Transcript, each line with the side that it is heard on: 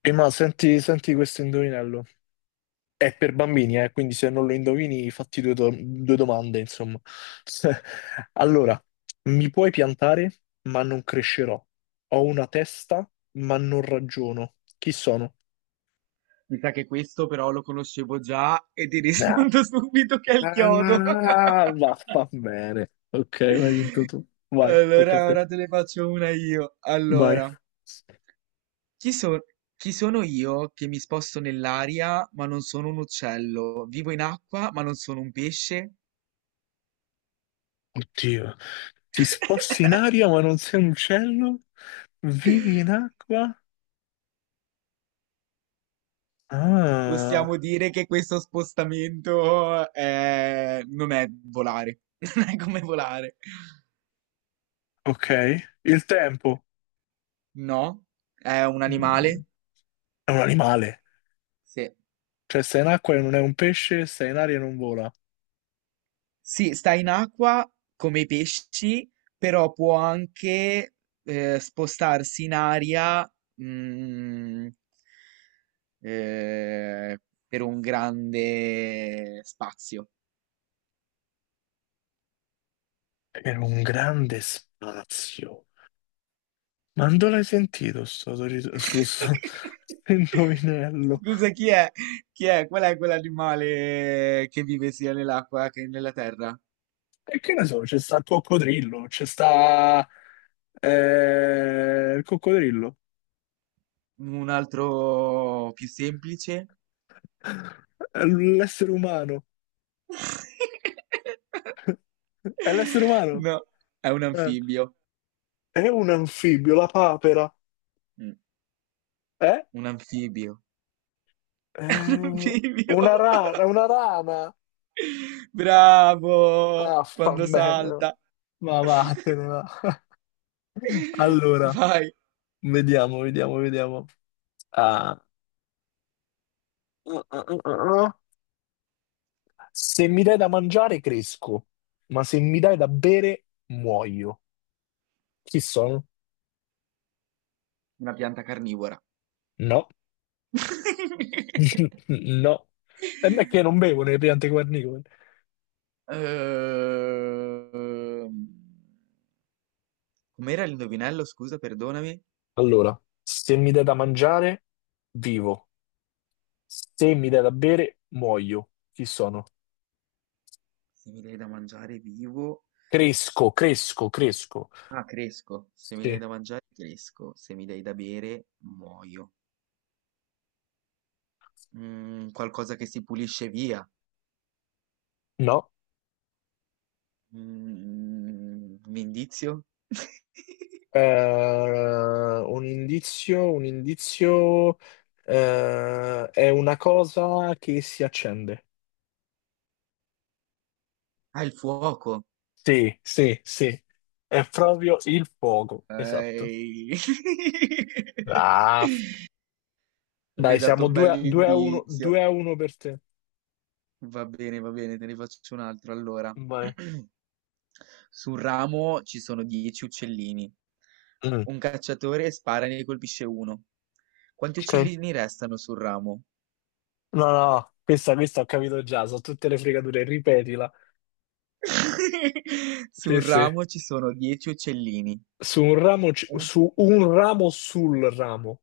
left: Prima senti, senti questo indovinello. È per bambini, quindi se non lo indovini, fatti due domande, insomma. Allora, mi puoi piantare, ma non crescerò. Ho una testa, ma non ragiono. Chi sono?
right: Mi sa che questo però lo conoscevo già e ti
left: Ah,
right: rispondo subito che è il chiodo.
left: ah, va bene. Ok, l'hai vinto tu. Vai, tocca a
right: Allora,
left: te.
right: ora te ne faccio una io.
left: Vai.
right: Allora, chi, so- chi sono io che mi sposto nell'aria ma non sono un uccello? Vivo in acqua ma non sono un pesce?
left: Oddio. Ti sposti in aria, ma non sei un uccello? Vivi in acqua?
right: Possiamo
left: Ah.
right: dire che questo non è volare, non è come volare.
left: Ok? Il tempo.
right: No, è un
left: Mm,
right: animale?
left: è un animale,
right: Sì.
left: cioè sta in acqua e non è un pesce, sta in aria e non vola.
right: Sì, sta in acqua come i pesci, però può anche spostarsi in aria, mm, eh, per un grande spazio.
left: Per un grande spazio. Ma non l'hai sentito sto, sto indovinello?
right: Scusa, chi è? Chi è? Qual è quell'animale che vive sia nell'acqua che nella terra?
left: E che ne so, c'è sta il coccodrillo, c'è sta il coccodrillo.
right: Un altro più semplice?
left: È l'essere umano, è l'essere umano.
right: No, è un
left: Eh.
right: anfibio.
left: È un anfibio, la papera,
right: Mm.
left: eh?
right: Un anfibio.
left: È
right: Bivio.
left: una rana, una rana.
right: Bravo!
left: Ah, fa
right: Quando
left: bene.
right: salta.
left: Ma vattene, va. Allora,
right: Vai.
left: vediamo, vediamo, vediamo. Ah, uh, uh, uh, uh, uh. Se mi dai da mangiare, cresco, ma se mi dai da bere, muoio. Chi sono?
right: Una pianta carnivora.
left: No, no. E me che non bevo nelle piante guarnicole.
right: Ehm, Com'era l'indovinello? Scusa, perdonami.
left: Allora, se mi dai da mangiare, vivo. Se mi dai da bere, muoio. Chi sono?
right: Se mi dai da mangiare vivo.
left: Cresco, cresco, cresco.
right: Ah, cresco. Se mi dai
left: Sì.
right: da mangiare, cresco. Se mi dai da bere, muoio. Mm, qualcosa che si pulisce via.
left: No.
right: Mm, un indizio?
left: Un indizio, è una cosa che si accende.
right: Ah, il fuoco.
left: Sì, sì, sì, è proprio il fuoco, esatto.
right: Ehi.
left: Ah,
right: Mi
left: dai,
right: hai dato
left: siamo
right: un
left: 2-1,
right: bell'indizio.
left: 2-1 per te.
right: Va bene, te ne faccio un altro. Allora,
left: Vai.
right: sul ramo ci sono dieci uccellini.
left: Mm,
right: Un cacciatore spara e ne colpisce uno. Quanti
left: ok.
right: uccellini restano sul ramo?
left: No, no, questa ho capito già, sono tutte le fregature, ripetila. Sì,
right: Sul
left: sì.
right: ramo ci sono dieci uccellini.
left: Su un ramo, ci-
right: Un-
left: su un ramo sul ramo.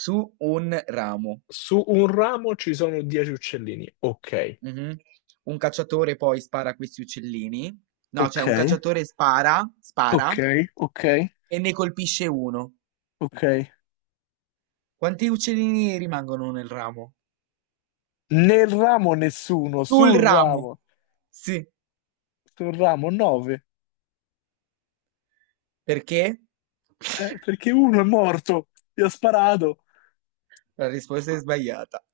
right: Su un ramo.
left: Su un ramo ci sono 10 uccellini. Ok.
right: Mhm. Un cacciatore poi spara a questi uccellini. No, cioè
left: Ok.
right: un cacciatore spara
left: Ok, ok,
right: e ne colpisce uno.
left: ok.
right: Quanti uccellini rimangono nel ramo?
left: Nel ramo nessuno,
right: Sul ramo. Sì,
left: sul ramo 9,
right: perché?
left: perché uno è morto, gli ha sparato.
right: La risposta è sbagliata.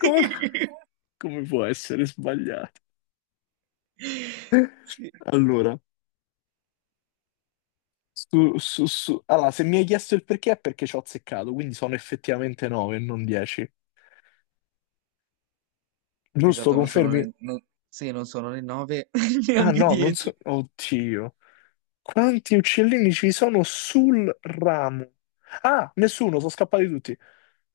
left: Come, come può essere sbagliato?
right: Sì,
left: Allora, se mi hai chiesto il perché è perché ci ho azzeccato, quindi sono effettivamente 9 e non 10. Giusto,
right: esatto,
left: confermi?
right: non sono né 9
left: Ah
right: neanche
left: no, non
right: 10.
left: so. Oddio. Quanti uccellini ci sono sul ramo? Ah, nessuno, sono scappati tutti.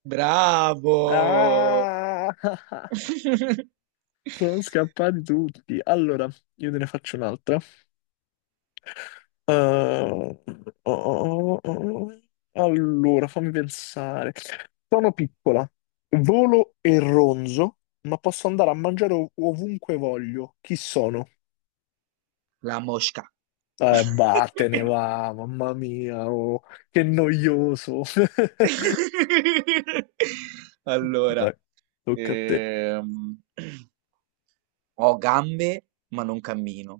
right: Bravo!
left: Ah! Sono scappati tutti. Allora, io te ne faccio un'altra. Oh, oh, oh, oh, oh. Allora, fammi pensare. Sono piccola, volo e ronzo, ma posso andare a mangiare ovunque voglio. Chi sono?
right: La mosca.
left: Vattene va, mamma mia, oh, che noioso.
right: Allora,
left: Vai, tocca a te.
right: ehm, ho gambe ma non cammino,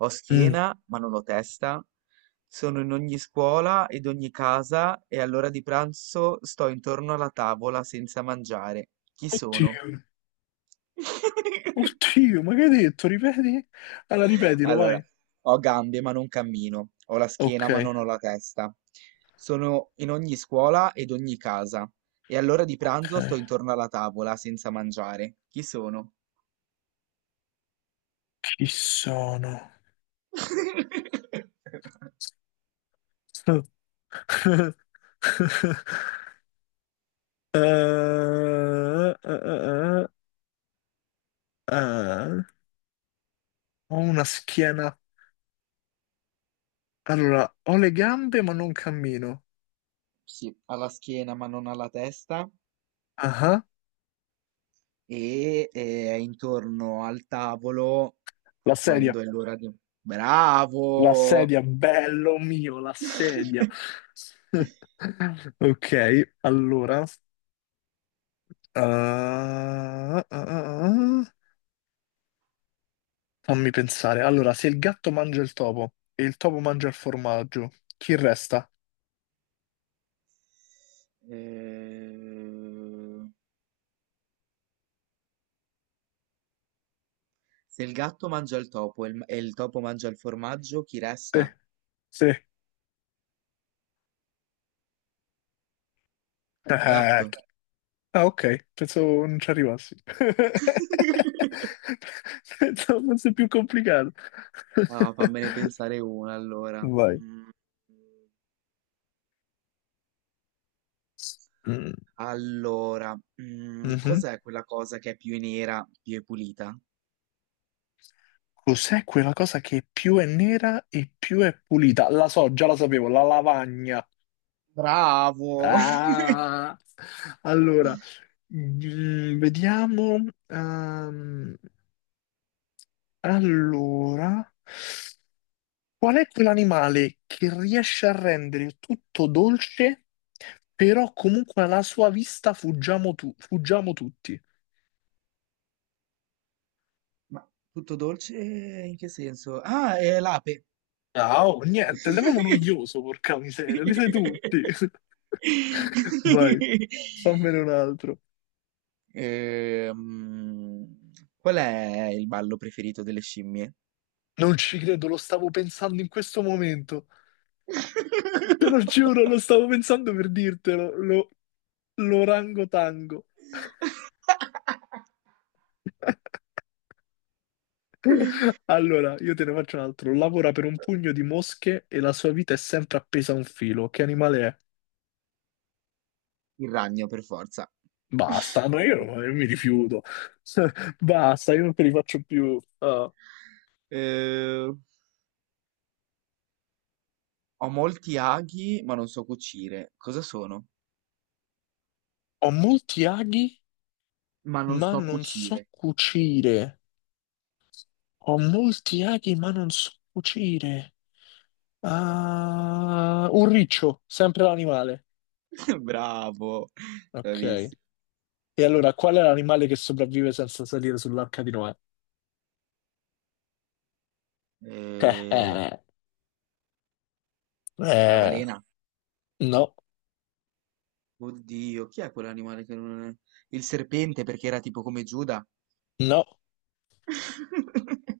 right: ho
left: Mm.
right: schiena ma non ho testa, sono in ogni scuola ed ogni casa e all'ora di pranzo sto intorno alla tavola senza mangiare. Chi sono?
left: Oddio, oddio, ma che hai detto? Ripeti? Allora, ripetilo,
right: Allora,
left: vai.
right: ho gambe ma non cammino, ho la schiena
left: Ok,
right: ma non ho la testa. Sono in ogni scuola ed ogni casa, e all'ora di
left: ok.
right: pranzo sto intorno alla tavola senza mangiare. Chi sono?
left: Chi sono? Eh, eh, eh, eh. Eh. Ho una schiena. Allora, ho le gambe ma non cammino.
right: Sì, ha la schiena ma non ha la testa,
left: Ah, ah.
right: e è intorno al tavolo
left: La sedia.
right: quando è l'ora di...
left: La
right: Bravo!
left: sedia, bello mio, la sedia. Ok, allora. Ah, ah, ah. Ah. Fammi pensare. Allora, se il gatto mangia il topo e il topo mangia il formaggio, chi resta?
right: Eh, se il gatto mangia il topo e il topo mangia il formaggio, chi
left: Sì,
right: resta?
left: sì.
right: Il
left: Ah,
right: gatto.
left: chi- ah, ok, pensavo non ci arrivassi. Pensavo fosse più complicato.
right: Ah, fammene pensare una allora.
left: Vai.
right: Mm,
left: Mm,
right: allora,
left: mhm.
right: cos'è quella cosa che è più nera, più è pulita?
left: Cos'è quella cosa che più è nera e più è pulita? La so, già la sapevo, la lavagna.
right: Bravo!
left: Ah! Allora, vediamo. Allora. Qual è quell'animale che riesce a rendere tutto dolce, però comunque alla sua vista fuggiamo, fuggiamo tutti?
right: Ma tutto dolce in che senso? Ah, è l'ape.
left: Ciao, niente, sei proprio noioso, porca miseria, li sai tutti. Vai, fammene un altro.
right: Ehm, qual è il ballo preferito delle scimmie?
left: Non ci credo, lo stavo pensando in questo momento. Te lo giuro, lo stavo pensando per dirtelo, l'orangotango. Allora, io te ne faccio un altro. Lavora per un pugno di mosche e la sua vita è sempre appesa a un filo. Che animale è?
right: Il ragno, per forza.
left: Basta, ma io mi rifiuto. Basta, io non te li faccio più. Ah.
right: Eh, ho molti aghi, ma non so cucire. Cosa sono?
left: Ho molti aghi,
right: Ma non
left: ma
right: so
left: non so
right: cucire.
left: cucire. Ho molti aghi, ma non so cucire. Ah, un riccio, sempre l'animale.
right: Bravo,
left: Ok.
right: bravissimo.
left: E allora, qual è l'animale che sopravvive senza salire sull'arca di Noè? Eh,
right: Eh,
left: eh,
right: la
left: eh,
right: balena.
left: no,
right: Oddio, chi è quell'animale che non è? Il serpente, perché era tipo come Giuda.
left: no.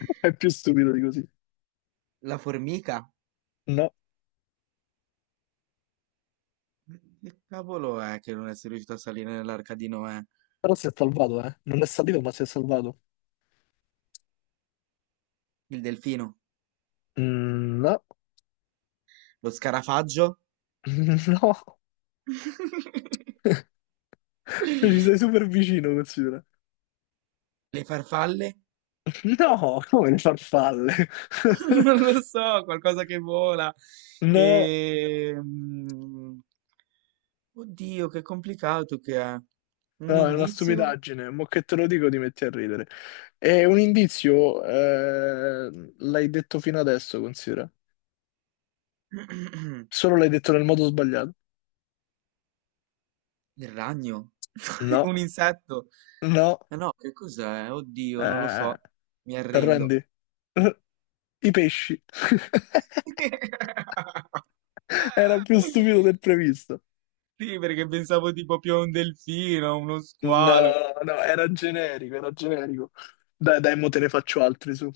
left: È più stupido di così.
right: La formica.
left: No,
right: Che cavolo è che non è riuscito a salire nell'arca di Noè?
left: però si è salvato, eh. Non è salito, ma si è salvato.
right: Il delfino.
left: No,
right: Lo scarafaggio.
left: no, Cioè, ci sei super vicino, considera.
right: Le farfalle.
left: No, come le farfalle.
right: Non lo so, qualcosa che vola.
left: No,
right: E... mm, Oddio, che complicato che è. Un
left: no, è una
right: indizio?
left: stupidaggine. Mo' che te lo dico, ti metti a ridere. È un indizio, l'hai detto fino adesso, considera. Solo l'hai detto nel modo sbagliato.
right: Il ragno?
left: No.
right: Un insetto?
left: No,
right: Ma no, che cos'è? Oddio, non lo
left: eh,
right: so. Mi
left: ti arrendi?
right: arrendo.
left: I pesci. Era più stupido del previsto.
right: Sì, perché pensavo tipo più a un delfino, a uno squalo.
left: No, no, era generico, era generico. Dai, dai, mo te ne faccio altri su.